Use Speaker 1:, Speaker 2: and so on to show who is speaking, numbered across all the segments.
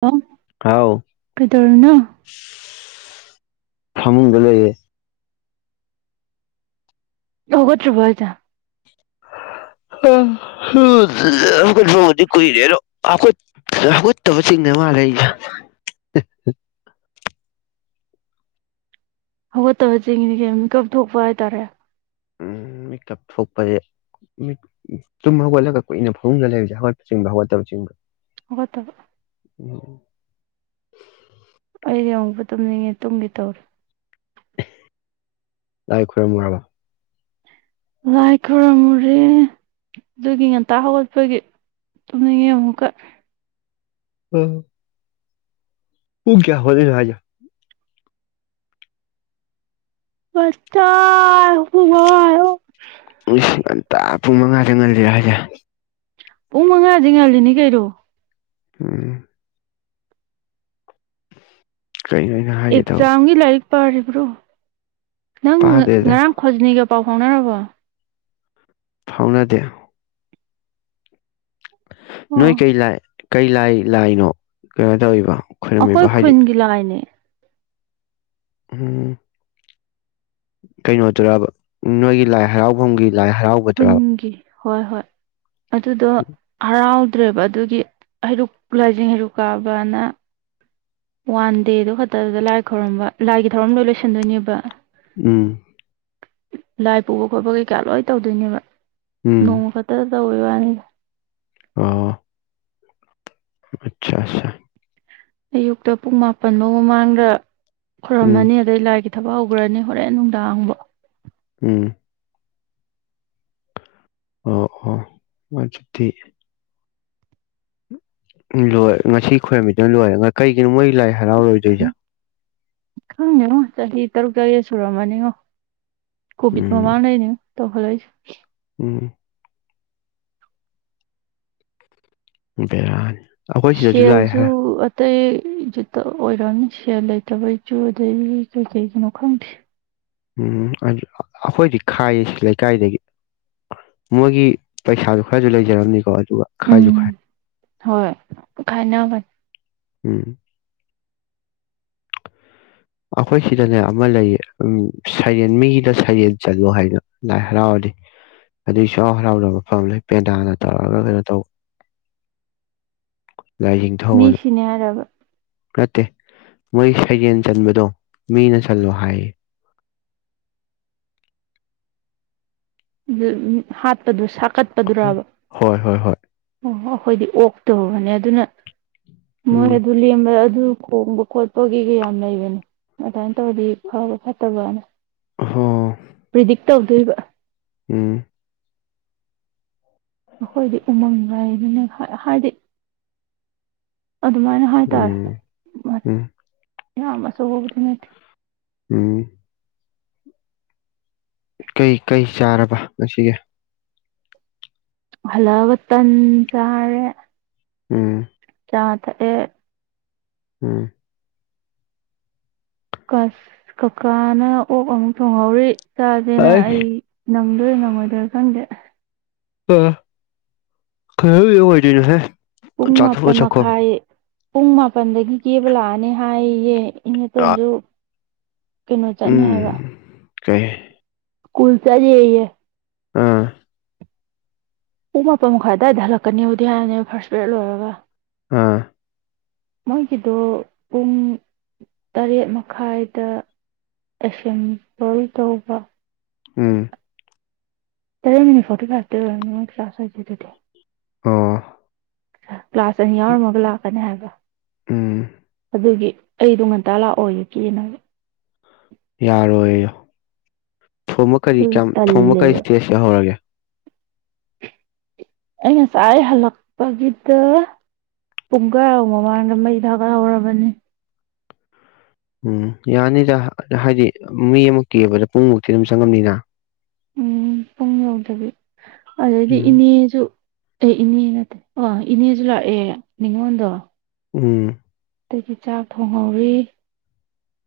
Speaker 1: ꯍꯂ
Speaker 2: ꯍꯥꯎ
Speaker 1: ꯀꯩꯗꯧꯔꯅ
Speaker 2: ꯊꯃꯨꯡꯨꯡꯒ ꯂꯩꯦ
Speaker 1: ꯍꯒꯣꯇ꯭ꯔꯤꯕꯣꯗ
Speaker 2: ꯍꯧꯠꯄꯕꯨꯗꯤ ꯀꯨꯏꯔꯦ ꯍꯥꯠꯇꯕꯁꯤꯡꯤꯡꯅꯦ ꯃꯥꯜꯂꯦ
Speaker 1: ꯍꯧꯒꯠꯇꯕ ꯆꯅꯤ ꯀꯩꯝ ꯀꯥꯞꯊꯣꯛꯄ ꯍꯥꯏꯇꯥꯔꯦ
Speaker 2: ꯎꯝ ꯃꯤꯛꯇꯞ ꯊꯣꯛꯄꯁꯦ ꯃꯤ ꯆꯨꯝ ꯍꯧꯒꯠꯂꯒ ꯀꯨꯏꯅ ꯐꯥꯎꯅ ꯂꯩꯕꯁꯦ ꯍꯧꯒꯠꯄ ꯆꯤꯡꯕ ꯍꯧꯒꯠꯇꯕ ꯆꯤꯡꯕ
Speaker 1: ꯍ ꯇꯕ
Speaker 2: ꯎꯝ
Speaker 1: ꯇꯨꯝꯅꯤꯡꯉꯤ ꯇꯨꯝꯒꯤꯦ ꯇꯧꯔꯦ
Speaker 2: ꯂꯥꯏ ꯈꯔ ꯃꯔꯕ
Speaker 1: ꯂꯥꯏ ꯈꯨꯔꯨꯝꯃꯨꯔꯦ ꯑꯗꯨꯒꯤ ꯉꯟꯇ ꯍꯧꯒꯠꯄꯒꯤ ꯇꯨꯝꯅꯤꯡꯉꯦ ꯑꯃꯨꯛꯀ
Speaker 2: ꯍ ꯎ ꯀꯌꯥ ꯍꯗ ꯍꯥꯏꯖ
Speaker 1: ꯑꯁꯇ ꯍꯃ
Speaker 2: ꯂꯤꯁꯤꯡ ꯑꯟꯇꯥ ꯄꯨꯡ ꯃꯉꯥꯗ ꯉꯁꯤꯔ ꯍꯧꯖ
Speaker 1: ꯄꯨꯡ ꯃꯉꯥꯗꯤ ꯉꯥꯜꯂꯤꯅꯦ ꯀꯔꯣ
Speaker 2: ꯎꯝ ꯀꯩꯅꯣ ꯑꯩꯅ ꯍꯥꯏꯒꯦ ꯇꯧꯕ
Speaker 1: ꯑꯦꯛꯖꯥꯝꯒꯤ ꯂꯥꯏꯛ ꯄꯔꯤꯕ꯭ꯔꯣ ꯅꯪ
Speaker 2: ꯇꯥꯗꯦꯗ
Speaker 1: ꯉꯔꯥꯡ ꯈꯣꯖꯅꯤꯒ ꯄꯥꯎ ꯈꯥꯎꯅ ꯅꯔꯕꯣ
Speaker 2: ꯐꯥꯎꯅꯗꯦ
Speaker 1: ꯑꯣ
Speaker 2: ꯅꯣꯏꯣꯏ ꯀꯩ ꯂꯥꯏ ꯀꯩ ꯂꯥꯏ ꯂꯥꯏꯅꯣ ꯀꯩꯅꯣ ꯇꯧꯔꯤꯕ ꯈꯣꯏꯔꯝꯃꯤꯕ
Speaker 1: ꯑꯩꯈꯣꯏ
Speaker 2: ꯍꯥꯏꯗꯤ
Speaker 1: ꯈꯨꯟꯒꯤ ꯂꯥꯛꯥꯏꯅꯦ
Speaker 2: ꯎꯝ ꯀꯩꯅꯣ ꯇꯔꯕ ꯅꯣꯏꯒꯤ ꯂꯥꯏ ꯍꯔꯥꯎꯐꯝꯒꯤ ꯂꯥꯏ ꯍꯔꯥꯎꯒꯗ꯭ꯔꯥꯕ
Speaker 1: ꯈꯨꯟꯒꯤ ꯍꯣꯏ ꯍꯣꯏ ꯑꯗꯨꯗꯣ ꯍꯔꯥꯎ ꯐꯠꯇ꯭ꯔꯦꯕ ꯑꯗꯨꯒꯤ ꯍꯩꯔꯨꯛ ꯂꯥꯏꯖꯤꯡ ꯍꯩꯔꯨꯛ ꯀꯥꯕꯅ ꯋꯥꯟ ꯗꯦꯗꯣ ꯈꯛꯇꯗꯨꯗ ꯂꯥꯏ ꯈꯣꯏꯔꯝꯕ ꯂꯥꯏꯒꯤ ꯊꯧꯔꯝ ꯂꯣꯏ ꯂꯣꯏꯁꯤꯟꯗꯣꯏꯅꯦꯕ
Speaker 2: ꯎꯝ
Speaker 1: ꯂꯥꯏ ꯄꯨꯕ ꯈꯣꯠꯄ ꯀꯩꯀꯥ ꯂꯣꯏ ꯇꯧꯗꯣꯏꯅꯦꯕ
Speaker 2: ꯎꯝ
Speaker 1: ꯅꯣꯡꯃ ꯈꯇ ꯑꯣꯏ ꯋꯥꯅꯤ
Speaker 2: ꯑꯥ ꯑꯆꯥ ꯑꯆꯥ
Speaker 1: ꯑꯌꯨꯛꯇ ꯄꯨꯡ ꯃꯥꯄꯜꯐꯧ ꯃꯃꯥꯡꯗ
Speaker 2: ꯎꯝ
Speaker 1: ꯈꯨꯣꯏꯔꯨꯝꯃꯅꯤ ꯑꯗꯩ ꯂꯥꯏꯒꯤ ꯊꯕꯛ ꯍꯧꯈ꯭ꯔꯅꯤ ꯍꯣꯔꯦꯟ ꯅꯨꯡꯗꯥꯡꯕ
Speaker 2: ꯎꯝ ꯑꯣ ꯑꯣ ꯃꯆꯊꯤ ꯎꯝ ꯂꯣꯏꯔꯦ ꯉꯁꯤ ꯈꯣꯏꯔꯝꯃꯤꯗꯅ ꯂꯣꯏꯔꯦ ꯀꯩꯒꯤꯅꯣ ꯃꯣꯏ ꯂꯥꯛꯑꯦ ꯍꯔꯥꯎ ꯔꯣꯏꯗꯩꯩꯁꯦ
Speaker 1: ꯈꯪꯗꯦꯉꯣ ꯆꯍꯤ ꯇꯔꯨꯛ ꯇꯥꯔꯦꯠ ꯁꯨꯔꯝꯃꯅꯤꯉꯣ ꯀꯣꯕꯤꯗ
Speaker 2: ꯎꯝ
Speaker 1: ꯃꯃꯅꯅꯦ ꯇꯍꯂꯣꯏ
Speaker 2: ꯎꯝ [unintelligible] ꯂꯥꯛꯑꯦ
Speaker 1: ꯁꯦꯜꯖꯨ
Speaker 2: ꯍꯥꯏ
Speaker 1: ꯑꯇꯩ ꯏꯖꯠꯇ ꯑꯣꯏꯔꯛꯅ ꯁꯦꯜ ꯂꯩꯇꯕ ꯏꯁꯨ ꯑꯗꯗꯒꯤ ꯀꯩ ꯀꯩꯒꯤꯅꯣ ꯈꯪꯗꯦ
Speaker 2: ꯎꯝ ꯑꯗꯨ ꯑꯩꯈꯣꯏꯗꯤ ꯈꯥꯏꯌꯦ ꯁꯤ ꯂꯩꯀꯥꯏꯗꯒꯤ ꯃꯣꯏꯒꯤ ꯄꯩꯁꯥꯗꯨ ꯈꯔꯁꯨ ꯂꯩꯖꯔꯝꯅꯤꯀꯣ ꯑꯗꯨꯒ ꯈꯥꯏꯁꯨ
Speaker 1: ꯎꯝ
Speaker 2: ꯈꯥꯏ
Speaker 1: ꯍꯣꯏ ꯈꯥꯏꯅꯕꯅꯤ
Speaker 2: ꯎꯝ ꯑꯩꯈꯣꯏ ꯁꯤꯗꯅꯦ ꯑꯃ ꯂꯩꯌꯦ ꯁꯩꯔꯦꯟ ꯃꯤꯒꯤꯗ ꯁꯩꯔꯦꯟ ꯆꯠꯂꯣ ꯍꯥꯏꯗꯅ ꯂꯥꯏ ꯍꯔꯥꯎꯔꯗꯤ ꯑꯗꯨꯒꯤꯁꯨꯥꯎ ꯍꯔꯥꯎꯗꯕ ꯃꯐꯝ ꯂꯩ ꯄꯦꯟꯗꯥꯅ ꯇꯧꯔꯑꯒ ꯀꯩꯅꯣ ꯇꯧꯕ
Speaker 1: ꯃꯤ
Speaker 2: ꯂꯥꯏꯖꯅꯤꯡꯊꯧꯅ
Speaker 1: ꯁꯤꯅꯦ ꯍꯥꯏꯔꯕ
Speaker 2: ꯅꯠꯇꯦ ꯃꯣꯏ ꯁꯩꯖꯦꯟ ꯆꯟꯕꯗꯣ ꯃꯤꯅ ꯆꯜꯂꯣ ꯍꯥꯏꯌꯦ
Speaker 1: ꯍꯥꯠꯄꯗꯨ ꯁꯛ ꯀꯠꯄꯗꯨ꯭ꯔꯕ
Speaker 2: ꯍꯣꯏ ꯍꯣꯏ ꯍꯣꯏ
Speaker 1: ꯑꯣ ꯑꯣ ꯑꯩꯈꯣꯏꯗꯤ ꯑꯣꯛꯇꯨꯕꯅꯦ ꯑꯗꯨꯅ
Speaker 2: ꯎꯝ
Speaker 1: ꯃꯣꯍꯤꯦꯗꯂꯤꯌꯥ [unintelligible] ꯑꯗꯨ ꯈꯣꯡꯕ ꯈꯣꯠꯄꯒꯤ ꯀꯌꯥꯝ ꯂꯩꯕꯅꯤ ꯑꯗꯨꯃꯥꯏꯅ ꯇꯧꯔꯗꯤ ꯐꯕ ꯐꯠꯇꯕꯅ
Speaker 2: ꯍ
Speaker 1: ꯄ꯭ꯔꯤꯗꯤꯛ ꯇꯧꯗꯣꯏꯕ
Speaker 2: ꯎꯝ
Speaker 1: ꯑꯩꯈꯣꯏꯗꯤ ꯎꯃꯪ ꯂꯩꯗꯅ ꯍꯥꯏꯗꯤ ꯑꯗꯨꯃꯥꯏꯅ
Speaker 2: ꯎꯝ
Speaker 1: ꯍꯥꯏꯇꯥꯔꯦꯅꯤ
Speaker 2: ꯎꯝ
Speaker 1: ꯌꯥꯁꯕꯨꯗꯤꯅꯠꯇ
Speaker 2: ꯎꯝ ꯀꯩ ꯀꯩ ꯆꯥꯔꯕ ꯉꯁꯤꯒꯦ
Speaker 1: ꯍꯂꯕ ꯃꯇꯝꯟꯖꯥꯔꯦ
Speaker 2: ꯎꯝ
Speaker 1: ꯆꯇ ꯑꯦ
Speaker 2: ꯎꯝ
Speaker 1: ꯀꯀꯥꯅ ꯑꯣꯛ ꯑꯃꯨꯛ ꯊꯣꯡꯍꯧꯔꯤ ꯆꯥꯗꯦꯅ ꯑꯩ ꯅꯪ ꯂꯣꯏ ꯉꯝꯃꯣꯏꯗꯣꯏꯔ ꯈꯪꯗꯦ
Speaker 2: ꯑ ꯈꯔ ꯏ ꯑꯣꯏꯗꯨꯅ ꯍꯦ
Speaker 1: ꯄꯨꯡ ꯃꯥꯄꯜ ꯃꯈꯥꯏ ꯄꯨꯡ ꯃꯥꯄꯜꯗꯒꯤ ꯀꯦꯕ ꯂꯥꯛꯑꯅꯤ ꯍꯥꯏꯌꯦꯦ ꯏꯩꯅ
Speaker 2: ꯑꯥ
Speaker 1: ꯇꯖꯣ ꯀꯩꯅꯣ ꯆꯠꯅꯦ
Speaker 2: ꯎꯝ
Speaker 1: ꯍꯥꯏꯒ
Speaker 2: ꯀꯩ
Speaker 1: ꯀꯜꯁꯗꯤꯏ
Speaker 2: ꯑꯥ
Speaker 1: ꯄꯨꯡ ꯃꯥꯄꯟ ꯃꯈꯥꯏ ꯑꯗꯨꯋꯥꯏꯗ ꯍꯜꯂꯛꯀꯅꯤꯕꯨꯗꯤꯌꯥꯅꯦ ꯐꯥꯔꯁ ꯕꯔꯗ ꯂꯣꯏꯔꯒ
Speaker 2: ꯑꯥ
Speaker 1: ꯃꯣꯏꯒꯤꯗꯣ ꯄꯨꯡ ꯇꯔꯦꯠ ꯃꯈꯥꯏꯗ ꯑꯦꯁꯦꯝꯕꯜ ꯇꯧꯕ
Speaker 2: ꯎꯝ
Speaker 1: ꯇꯔꯦ ꯃꯤꯅꯤ ꯐꯣꯇꯣ ꯀ꯭ꯔꯇ ꯀ꯭ꯂꯥꯁ ꯑꯣꯏꯗꯤ
Speaker 2: ꯑꯣ
Speaker 1: ꯀ꯭ꯂꯥꯁ ꯑꯅꯤ ꯌꯥꯎꯔꯝꯃꯒ ꯂꯥꯛꯀꯅꯤ ꯍꯥꯏꯕ
Speaker 2: ꯎꯝ
Speaker 1: ꯑꯗꯨꯒꯤ ꯑꯩꯗꯣ ꯉꯟꯇꯥ ꯂꯥꯛꯑꯣꯒ ꯀꯦꯅꯒ
Speaker 2: ꯌꯥꯔꯣꯏ ꯊꯣꯡꯕ ꯀꯔꯤ
Speaker 1: ꯑꯗꯨꯒꯤ
Speaker 2: ꯀꯌꯥꯝ ꯊꯣꯡꯕ ꯀꯔꯤ
Speaker 1: ꯇꯜꯂꯦꯕ
Speaker 2: ꯏꯁꯇꯦꯖ ꯌꯍꯔꯒꯦ
Speaker 1: ꯑꯩ ꯉꯁꯥꯏ ꯑꯩ ꯍꯜꯂꯛꯄꯒꯤꯗ ꯄꯨꯡ ꯀꯔꯥꯎ ꯃꯃꯥꯡꯗ ꯃꯩ ꯊꯥꯀꯠꯍꯧꯔꯕꯅꯤ
Speaker 2: ꯎꯝ ꯌꯥꯅꯤꯗ ꯍꯥꯏꯗꯤ ꯃꯤ ꯑꯃꯨꯛ ꯀꯑꯕꯗ ꯄꯨꯡꯃꯨꯛꯇꯤ ꯑꯗꯨꯝ ꯆꯪꯉꯝꯅꯤꯅ
Speaker 1: ꯎꯝ ꯄꯨꯡ ꯌꯧꯗꯕꯤ ꯑꯗꯨꯗꯩꯗꯤ
Speaker 2: ꯎꯝ
Speaker 1: ꯏꯅꯦꯁꯨ ꯑꯦ ꯏꯅꯦꯩꯅꯦ ꯑꯣ ꯏꯅꯤꯖꯂ ꯑꯦ ꯅꯤꯡꯉꯣꯗꯣ
Speaker 2: ꯎꯝ
Speaker 1: ꯑꯗꯒꯤ ꯆꯥꯛ ꯊꯣꯡꯍꯧꯔꯤ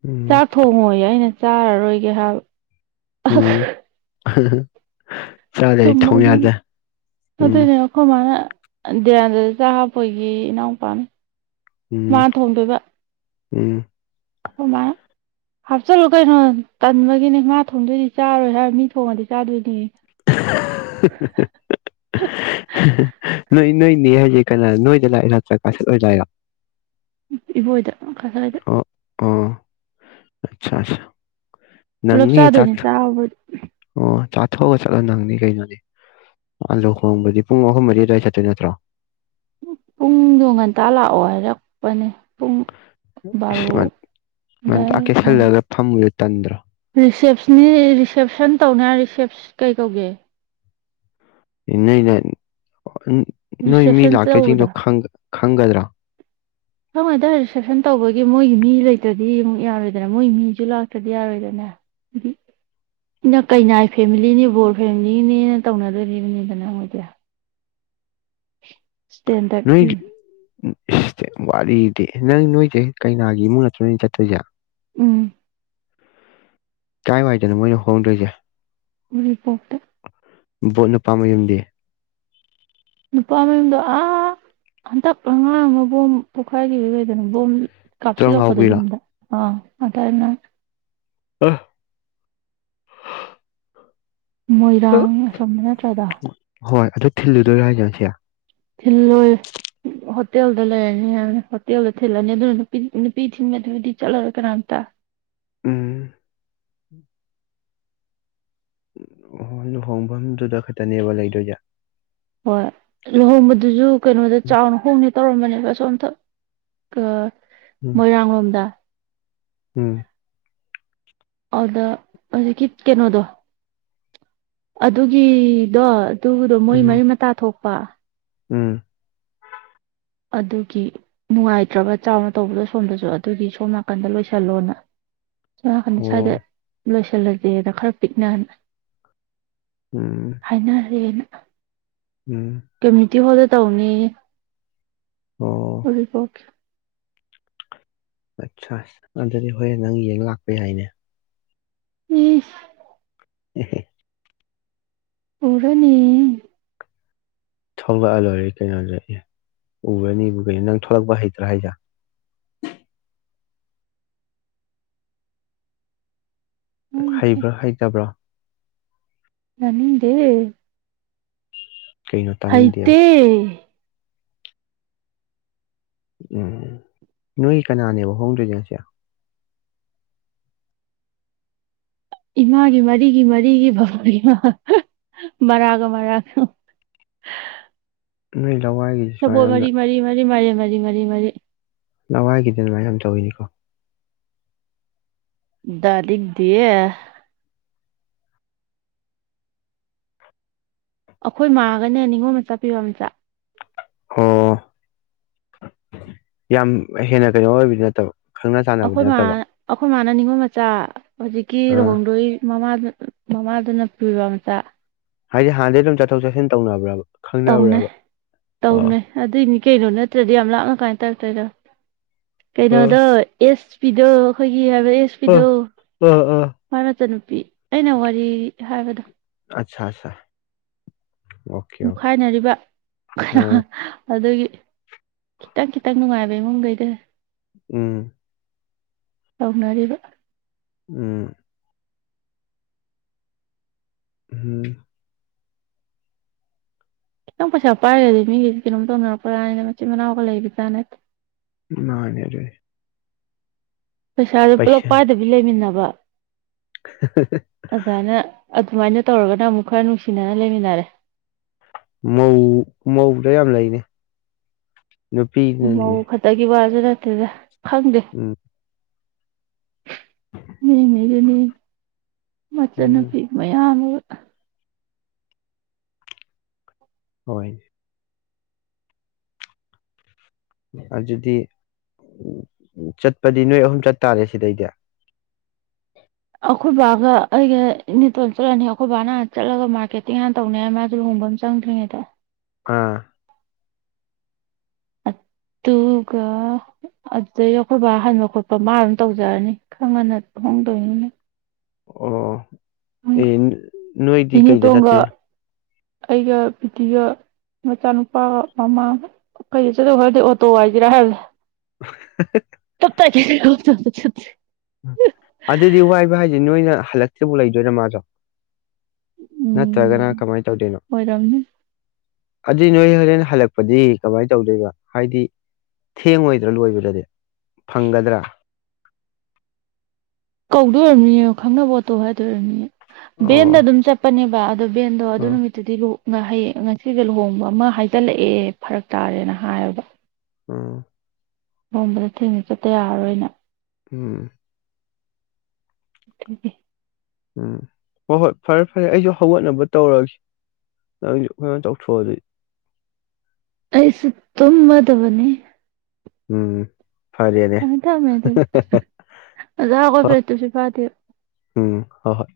Speaker 2: ꯎꯝ
Speaker 1: ꯆꯥꯊꯣꯛ ꯍ ꯌꯥꯏꯅꯦ ꯆꯥꯔꯔꯣꯏꯒꯦ ꯍꯥꯏꯕ
Speaker 2: ꯍꯝ [inaudible]
Speaker 1: ꯇꯃꯒꯤꯅꯦ
Speaker 2: ꯎꯝ
Speaker 1: ꯑꯗꯅꯦꯈꯣ ꯃꯥ ꯗꯤꯔꯟꯗꯗ ꯆꯥꯛ ꯍꯥꯞꯄꯒꯤ ꯏꯅꯥꯎꯄꯥꯅꯤ ꯃꯥ
Speaker 2: ꯎꯝ
Speaker 1: ꯊꯣꯡꯗꯣꯏꯕ
Speaker 2: ꯎꯝ
Speaker 1: ꯑꯗꯨꯃꯥꯏ ꯍꯥꯞꯆꯤꯜꯂꯨ ꯀꯩꯅꯣ ꯇꯟꯕꯒꯤꯅꯦ ꯃꯥ ꯊꯣꯡꯗꯣꯏꯗꯤ ꯆꯥꯔꯣꯏ ꯍꯥꯏ ꯃꯤ ꯊꯣꯡꯉꯗꯤ ꯆꯥꯗꯣꯏꯅꯤ
Speaker 2: [unintelligible] ꯅꯣꯏ ꯅꯣꯏꯅꯦ ꯍꯥꯏꯖꯤꯛ ꯀꯅꯥ ꯅꯣꯏꯗ ꯂꯥꯛꯏꯦ ꯅꯠꯇ꯭ꯔ ꯀꯥꯁꯤꯂ ꯂꯥꯛꯏꯔꯥ
Speaker 1: ꯏꯕꯣ ꯏꯗ ꯀꯁꯗ
Speaker 2: ꯑꯣ ꯑꯆꯥ ꯑꯆꯥ
Speaker 1: ꯄꯨꯂꯞ ꯆꯥꯗꯣꯏꯅꯤ ꯆꯥꯕꯗꯤ
Speaker 2: ꯑꯣ ꯆꯥꯊꯣꯛꯑꯒ ꯆꯠꯂ ꯅꯪꯅꯤ ꯀꯩꯅꯣꯅꯤ ꯑꯥꯂꯨ ꯍꯣꯡꯕꯗꯤ ꯄꯨꯡ ꯑꯍꯨꯝ ꯃꯗꯤ ꯑꯗꯨꯋꯥꯏ ꯆꯠꯇꯣꯏ ꯅꯠꯇ꯭ꯔꯣ
Speaker 1: ꯄꯨꯡꯗꯣ ꯉꯟꯇꯥ ꯂꯥꯛꯑꯣ ꯍꯥꯏꯔꯛꯄꯅꯦ ꯄꯨꯡ
Speaker 2: ꯃ
Speaker 1: ꯕꯥꯔꯣ ꯑꯗꯥꯏ
Speaker 2: ꯃꯦ ꯁ ꯂ ꯐꯝ ꯇꯟꯗ꯭ꯔ
Speaker 1: ꯁꯦꯞꯁ ꯔꯤꯁꯦꯞꯁꯟ ꯇꯧꯅꯦ ꯔꯤꯁꯦꯞ ꯀꯩ ꯀꯧꯒꯦ
Speaker 2: ꯅ ꯅꯣꯏ ꯃꯤ
Speaker 1: ꯔꯤꯁꯦꯞꯁꯟ
Speaker 2: ꯂꯥꯛꯇꯣꯏ ꯆꯤꯡꯗꯣ ꯈꯪꯒꯗ꯭ꯔꯥ
Speaker 1: ꯁꯝꯏꯗ ꯔꯤꯁꯦꯞꯁꯟ ꯇꯧꯕꯒꯤ ꯃꯣꯏꯒꯤ ꯃꯤ ꯂꯩꯇ꯭ꯔꯗꯤ ꯑꯃꯨꯛ ꯌꯥꯔꯣꯏꯗꯅ ꯃꯣꯏꯒꯤ ꯃꯤꯁꯨ ꯂꯥꯛꯇ꯭ꯔꯗꯤ ꯌꯥꯔꯣꯏꯗꯅ ꯍꯥꯏꯗꯤꯩꯅ ꯀꯩꯅꯥꯏ ꯐꯦꯃꯤꯂꯤꯅꯤ ꯕꯣꯔ ꯐꯦꯃꯤꯂꯤꯅꯦꯅ ꯇꯧꯅꯗꯣꯔꯤꯕꯅꯤꯗꯅ ꯃꯣꯏꯗꯤ
Speaker 2: ꯅꯣꯏ
Speaker 1: ꯁꯇꯦꯟꯗꯔꯂꯤ
Speaker 2: ꯏꯁ ꯋꯥꯔꯤꯗꯤ ꯅꯪ ꯅꯣꯏꯁꯦ ꯀꯩꯅꯥꯒꯤ ꯏꯃꯨꯡ ꯅ ꯅ ꯆꯠꯇꯣꯏꯁꯦ
Speaker 1: ꯎꯝ
Speaker 2: ꯀꯥꯏꯋꯥꯏꯗꯅꯣ ꯃꯣꯏꯅ ꯍꯣꯡꯗꯣꯏꯁꯦ
Speaker 1: ꯔꯤꯄꯣꯛꯇ
Speaker 2: ꯕꯣꯠꯅ ꯄꯥꯝꯕ ꯌꯨꯝꯗꯦ
Speaker 1: ꯅꯨꯄꯥ ꯃꯌꯨꯝꯗꯣ ꯑꯥ ꯍꯟꯇꯛ ꯑꯉꯥꯡ ꯑꯃ ꯕꯣꯝ ꯄꯣꯛꯈꯥꯏꯈꯤꯕ ꯀꯩꯗꯅ ꯕꯣꯝ ꯀꯞꯁꯤ
Speaker 2: ꯇ꯭ꯔꯪ ꯂꯥꯎꯕꯤꯔꯣ
Speaker 1: ꯂꯣꯄꯗꯗ ꯑ ꯑꯗꯅ
Speaker 2: ꯑ
Speaker 1: ꯃꯣꯏꯔꯥꯡ ꯑꯁꯣꯝꯗ ꯅꯠꯇ꯭ꯔꯗ
Speaker 2: ꯍꯣꯏ ꯑꯗꯨ ꯊꯤꯜꯂꯨꯗꯣꯏꯔ ꯍꯥꯏꯒꯁꯦ
Speaker 1: ꯊꯤꯜꯂꯣꯏ ꯍꯣꯇꯦꯜꯗ ꯂꯩꯔꯅꯤ ꯍꯥꯏ ꯍꯣꯇꯦꯜꯗ ꯊꯤꯜꯂꯅꯤ ꯑꯗꯨꯅ ꯅꯨꯄꯤ ꯅꯨꯄꯤ ꯊꯤꯟꯕꯗꯨꯕꯨꯗꯤ ꯆꯠꯂꯔꯣꯏ ꯀꯅꯥꯝꯇ
Speaker 2: ꯎꯝ ꯑꯣ ꯂꯨꯍꯣꯡꯐꯝꯗꯨꯗ ꯈꯛꯇꯅꯦꯕ ꯂꯩꯗꯣꯏꯖꯥ
Speaker 1: ꯍꯣꯏ ꯂꯨꯍꯣꯡꯕꯗꯨꯁꯨ ꯀꯩꯅꯣꯗ ꯆꯥꯎꯅ ꯍꯣꯡꯉ ꯇꯧꯔꯝꯕꯅꯦꯕ ꯁꯣ ꯑꯝꯊ
Speaker 2: ꯎꯝ
Speaker 1: ꯃꯣꯏꯔꯥꯡ ꯂꯣꯝꯗ
Speaker 2: ꯎꯝ
Speaker 1: ꯑꯗꯨꯗ ꯍꯧꯖꯤꯀꯤ ꯀꯩꯅꯣꯗꯣ ꯑꯗꯨꯒꯤꯗꯣ ꯑꯗꯨꯗꯣ ꯃꯣꯏ
Speaker 2: ꯎꯝ
Speaker 1: ꯃꯔꯤꯨꯝ ꯃꯇꯥ ꯊꯣꯛ ꯋꯥ
Speaker 2: ꯎꯝ
Speaker 1: ꯑꯗꯨꯒꯤ ꯅꯨꯡꯉꯥꯏꯇ꯭ꯔꯕ ꯆꯥꯎꯅ ꯇꯧꯕꯗꯣ ꯁꯣꯝꯗꯁꯨ ꯑꯗꯨꯒꯤ ꯁꯣꯝ ꯅꯥꯀꯟꯗ ꯂꯣꯏꯁꯤꯜꯂꯣꯅ ꯁꯀꯅꯤ
Speaker 2: ꯑꯣ
Speaker 1: ꯁ꯭ꯋꯥꯏꯗ ꯂꯣꯏꯁꯤꯜꯂꯒꯦꯗ ꯈꯔ ꯄꯤꯛꯅꯍ
Speaker 2: ꯎꯝ
Speaker 1: ꯍꯥꯏꯅ ꯑꯗꯨꯅ
Speaker 2: ꯎꯝ
Speaker 1: ꯀꯃꯤꯇꯤ ꯍꯗ ꯇꯧꯅꯤ
Speaker 2: ꯑꯣ
Speaker 1: ꯑꯗꯨ ꯀꯦ
Speaker 2: ꯑꯠꯁ ꯑꯗꯨꯗꯤ ꯍꯣꯏ ꯅꯪ ꯌꯦꯡ ꯂꯥꯛꯄ ꯌꯥꯏꯅꯦ
Speaker 1: ꯎꯝ
Speaker 2: ꯎ
Speaker 1: ꯄꯨꯔꯅꯤ
Speaker 2: ꯊꯣꯛꯂꯛꯑ ꯂꯣꯏꯔꯦ ꯀꯩꯅꯣꯗ ꯎꯔꯅꯤꯅꯤ ꯅꯪ ꯊꯣꯛꯂꯛꯄ ꯍꯩꯇ꯭ꯔꯥ ꯍꯥꯏꯖ ꯍꯩꯕ꯭ꯔꯥ ꯍꯩꯇꯕ꯭ꯔꯥ
Speaker 1: ꯅꯅꯤꯗꯦ
Speaker 2: ꯀꯩꯅꯣ ꯇꯥꯅꯤꯡꯗꯦꯕ
Speaker 1: ꯑꯥꯏꯇ
Speaker 2: ꯎꯝ ꯎ ꯅꯣꯏ ꯀꯅꯥꯅꯦꯕ ꯍꯣꯡꯗꯣꯏꯅ ꯉꯁꯦ
Speaker 1: ꯏꯃꯥꯒꯤ ꯃꯔꯤꯒꯤ ꯃꯔꯤꯒꯤ ꯐꯕꯒꯤ ꯃꯔꯥꯒ ꯃꯔꯥꯒ
Speaker 2: ꯎꯝ
Speaker 1: ꯁꯕꯣ ꯃꯔꯤ ꯃꯔꯤ ꯃꯔꯤ ꯃꯔꯤ ꯃꯔꯤ ꯃꯔꯤ ꯃꯔꯤ
Speaker 2: ꯅꯍꯋꯥꯏꯒꯤꯗꯤ ꯑꯗꯨꯃꯥꯏꯅ ꯌꯥꯝ ꯇꯧꯋꯤꯅꯤꯀꯣ
Speaker 1: ꯗꯔꯛ ꯗ ꯑꯩꯈꯣꯏ ꯃꯥꯒꯅꯦ ꯅꯤꯉꯣꯜ ꯃꯆꯥ ꯄꯤꯕ ꯃꯆꯥ
Speaker 2: ꯑꯣ ꯌꯥꯝ ꯍꯦꯟꯅ ꯀꯩꯅꯣ ꯑꯣꯏꯕꯗꯤ ꯅꯠꯇꯕ ꯈꯪꯅ
Speaker 1: ꯑꯩꯈꯣꯏ
Speaker 2: ꯆꯥꯟꯅꯕꯗꯤ
Speaker 1: ꯃꯥ
Speaker 2: ꯅꯠꯇꯕ
Speaker 1: ꯑꯩꯈꯣꯏ ꯃꯥꯟꯅꯅꯤꯡꯕ ꯆꯥꯛ ꯍꯧꯖꯤꯛꯀꯤ
Speaker 2: ꯑꯥ
Speaker 1: ꯂꯍꯣꯡꯗꯣꯏ ꯃꯃꯥ ꯃꯃꯥꯗꯨꯅ ꯄꯨꯕ ꯃꯆꯥ
Speaker 2: ꯍꯥꯏꯗꯤ ꯍꯥꯟꯗꯤ ꯑꯗꯨꯝ ꯆꯠꯊꯣꯛ ꯆꯠꯁꯤꯟ ꯇꯧꯅꯕ꯭ꯔꯕ
Speaker 1: ꯇꯧꯅꯩ
Speaker 2: ꯈꯪꯅꯕ꯭ꯔꯕ ꯑꯣ
Speaker 1: ꯇꯧꯅꯩ ꯑꯗꯨꯏꯅꯤ ꯀꯩꯅꯣ ꯅꯠꯇ꯭ꯔꯗꯤ ꯌꯥꯝ ꯂꯥꯛꯅ ꯀꯥꯏꯅ ꯇꯧꯔꯛꯇꯣꯏꯗ
Speaker 2: ꯑꯥ
Speaker 1: ꯀꯩꯅꯣꯗꯁ ꯄꯕꯤꯗꯣ ꯑꯩꯈꯣꯏ ꯀ ꯍꯥꯏꯕ ꯑꯦꯁ ꯄꯤꯗꯣ
Speaker 2: ꯑꯥ ꯑꯥ ꯑꯥ
Speaker 1: ꯃꯥ ꯅꯠꯇꯅꯨ ꯑꯩꯅ ꯋꯥꯔꯤ ꯍꯥꯏꯕꯗꯣ
Speaker 2: ꯑꯆꯥ ꯑꯆꯥ
Speaker 1: ꯃꯨꯈꯥꯏꯅꯔꯤꯕ
Speaker 2: ꯑꯥ
Speaker 1: ꯑꯗꯨꯒꯤ ꯈꯤꯇꯪ ꯈꯤꯇꯪ ꯅꯨꯡꯉꯥꯏꯕ ꯏꯃꯨꯡꯈꯩꯗ
Speaker 2: ꯎꯝ
Speaker 1: ꯇꯧꯅꯔꯤꯕ
Speaker 2: ꯎꯝ ꯎꯝ
Speaker 1: ꯈꯤꯇꯪ ꯄꯩꯁꯥ ꯄꯥꯏꯔꯗꯤ ꯃꯤꯒꯤꯗꯤ ꯀꯩꯅꯣꯝ ꯇꯧꯅꯔꯛꯄ꯭ꯔꯥꯅꯤꯅ ꯃꯆꯤꯟ ꯃꯅꯥꯎꯒ ꯂꯩꯕꯖꯥ ꯅꯠꯇꯦ
Speaker 2: ꯃꯥꯅꯦ ꯑꯗꯨꯗꯤ
Speaker 1: ꯄꯩꯁꯥꯗꯣ ꯄꯨꯂꯞ ꯄꯥꯏꯗꯕꯤ ꯂꯩꯃꯤꯟꯅꯕ ꯋꯥ ꯑꯗꯥꯏꯅꯥ ꯁꯨꯃꯥꯏꯅ ꯇꯧꯔꯒꯅ ꯑꯃꯨꯛ ꯈꯔ ꯅꯨꯡꯁꯤꯅꯅ ꯂꯩꯃꯤꯟꯅꯔꯦ
Speaker 2: ꯃꯧ ꯃꯧꯗ ꯌꯥꯝ ꯂꯩꯅꯦ
Speaker 1: ꯃꯎ
Speaker 2: ꯅꯨꯄꯤꯅꯅꯤꯅꯦ
Speaker 1: ꯈꯇꯥꯀꯤ ꯋꯥ [unintelligible] ꯐꯪꯗꯦ
Speaker 2: ꯎꯝ
Speaker 1: [unintelligible]
Speaker 2: ꯎꯝ
Speaker 1: ꯃꯟꯅꯕꯤ ꯃꯌꯥꯝ ꯑꯃ
Speaker 2: ꯍꯣꯏ ꯑꯗꯨꯗꯤ ꯎ ꯆꯠꯄꯗꯤ ꯅꯣꯏ ꯑꯍꯨꯝ ꯆꯠꯇꯥꯥꯔꯦ ꯁꯤꯗꯩꯗ
Speaker 1: ꯑꯩꯈꯣꯏ ꯕꯥꯒ ꯑꯩꯒꯇꯣꯟꯜ ꯆꯠꯂꯅꯤ ꯑꯩꯈꯣꯏ ꯕꯥꯅ ꯍꯥꯟ ꯆꯠꯂꯒ ꯃꯥꯔꯀꯦꯇꯤꯡ ꯍꯥꯟꯅ ꯇꯧꯅꯤ ꯍꯥꯏ ꯃꯥꯗꯨ ꯂꯨꯣꯡꯕ ꯑꯃ ꯆꯪꯗ꯭ꯔꯤꯉꯩꯗ
Speaker 2: ꯑꯥ
Speaker 1: ꯑꯗꯨꯒ ꯑꯗꯨꯗ ꯌꯈꯣꯏꯕ ꯍꯟꯕ ꯈꯣꯠꯄ ꯃꯥ ꯑꯗꯨꯝ ꯇꯧꯖꯔꯅꯤ ꯈꯪ ꯉꯟꯅ ꯍꯣꯡꯗꯣꯏꯅꯤꯅꯦ
Speaker 2: [unintelligible] ꯑꯦ ꯅꯣꯏꯗꯤ ꯀꯩꯗ
Speaker 1: ꯏꯅꯦꯇꯣꯟꯒ
Speaker 2: ꯆꯇꯨꯏꯅꯣ
Speaker 1: ꯑꯩꯒ ꯄ꯭ꯔꯤꯇꯤꯒ ꯃꯆꯥꯅꯨꯄꯥꯒ ꯃꯃꯥꯒ ꯀꯩꯗ ꯆꯠꯂꯨꯕ ꯈꯪꯗꯦ ꯑꯣꯇꯣ ꯋꯥꯏꯁꯤꯔꯥ ꯍꯥꯏꯕ
Speaker 2: [unintelligible]
Speaker 1: [unintelligible]
Speaker 2: ꯑꯗꯨꯗꯤ ꯋꯥꯏꯕ ꯍꯥꯏꯁꯦ ꯅꯣꯏꯅ ꯍꯜꯂꯛꯇ꯭ꯔꯤꯕꯥꯎ ꯂꯩꯗꯣꯏꯔ ꯃꯥꯁꯨ
Speaker 1: ꯎꯝ
Speaker 2: ꯅꯠꯇ꯭ꯔꯒꯅ ꯀꯃꯥꯏꯅ ꯇꯧꯗꯣꯏꯅꯣ
Speaker 1: ꯑꯣꯏꯔꯝꯅꯤ
Speaker 2: ꯑꯗꯨꯏ ꯅꯣꯏ ꯍꯣꯔꯦꯟ ꯍꯜꯂꯛꯄꯗꯤ ꯀꯃꯥꯏꯅ ꯇꯧꯗꯣꯏꯕ ꯍꯥꯏꯗꯤ ꯊꯦꯡꯉꯣꯏꯗ꯭ꯔꯥ ꯂꯣꯏꯕꯗꯗꯤ ꯐꯪꯒꯗ꯭ꯔꯥ [unintelligible]
Speaker 1: ꯀꯧꯗꯣ ꯑꯣꯢꯔꯝꯅꯤꯌꯦ ꯈꯪꯅꯕ ꯑꯣꯇꯣ ꯍꯥꯏꯗꯣꯢ ꯑꯣꯢꯔꯝꯅꯤꯌꯦ
Speaker 2: ꯑꯣ
Speaker 1: ꯕꯦꯟꯗ ꯑꯗꯨꯝ ꯆꯠꯄꯅꯦꯕ [unintelligible] ꯕꯦꯟꯗꯣ ꯑꯗꯨ
Speaker 2: ꯑꯥ
Speaker 1: ꯅꯨꯃꯤꯠꯇꯨꯗꯤ ꯂꯨ ꯉꯍꯩ ꯉꯁꯤꯒ ꯂꯨꯍꯣꯡꯕ ꯑꯃ ꯍꯥꯏꯖꯤꯜꯂꯛꯑꯦ ꯐꯔꯛ ꯇꯥꯔꯦꯅ ꯍꯥꯏꯔꯕ
Speaker 2: ꯎꯝ
Speaker 1: ꯍꯣꯝꯕꯗ ꯊꯦꯡꯅ ꯆꯠꯇ ꯌꯥꯔꯔꯣꯏꯅ
Speaker 2: ꯎꯝ
Speaker 1: ꯊ
Speaker 2: ꯎꯝ ꯍꯣꯏ ꯍꯣꯏ ꯐꯔꯦ ꯐꯔꯦ ꯑꯩꯁꯨ ꯍꯧꯒꯠꯅꯕ ꯇꯧꯔꯒꯦ ꯅꯪꯁꯨ ꯑꯩꯈ ꯆꯥꯎꯊꯣꯛꯑꯣ ꯑꯗꯨꯗꯤ
Speaker 1: ꯑꯩꯁꯨ ꯇꯨꯝꯃꯗꯕꯅꯤ
Speaker 2: ꯎꯝ ꯐꯔꯦꯅꯦ
Speaker 1: ꯊꯝꯃꯦ ꯊꯝꯃꯦ ꯑꯗꯨꯗꯤ ꯉꯁꯥꯏ
Speaker 2: ꯍꯣ
Speaker 1: ꯍꯧꯒꯠꯄꯗ ꯇꯨꯃꯁꯤꯠ ꯐꯗꯦꯕꯥ
Speaker 2: ꯎꯝ ꯍꯣꯢ ꯍꯣꯏ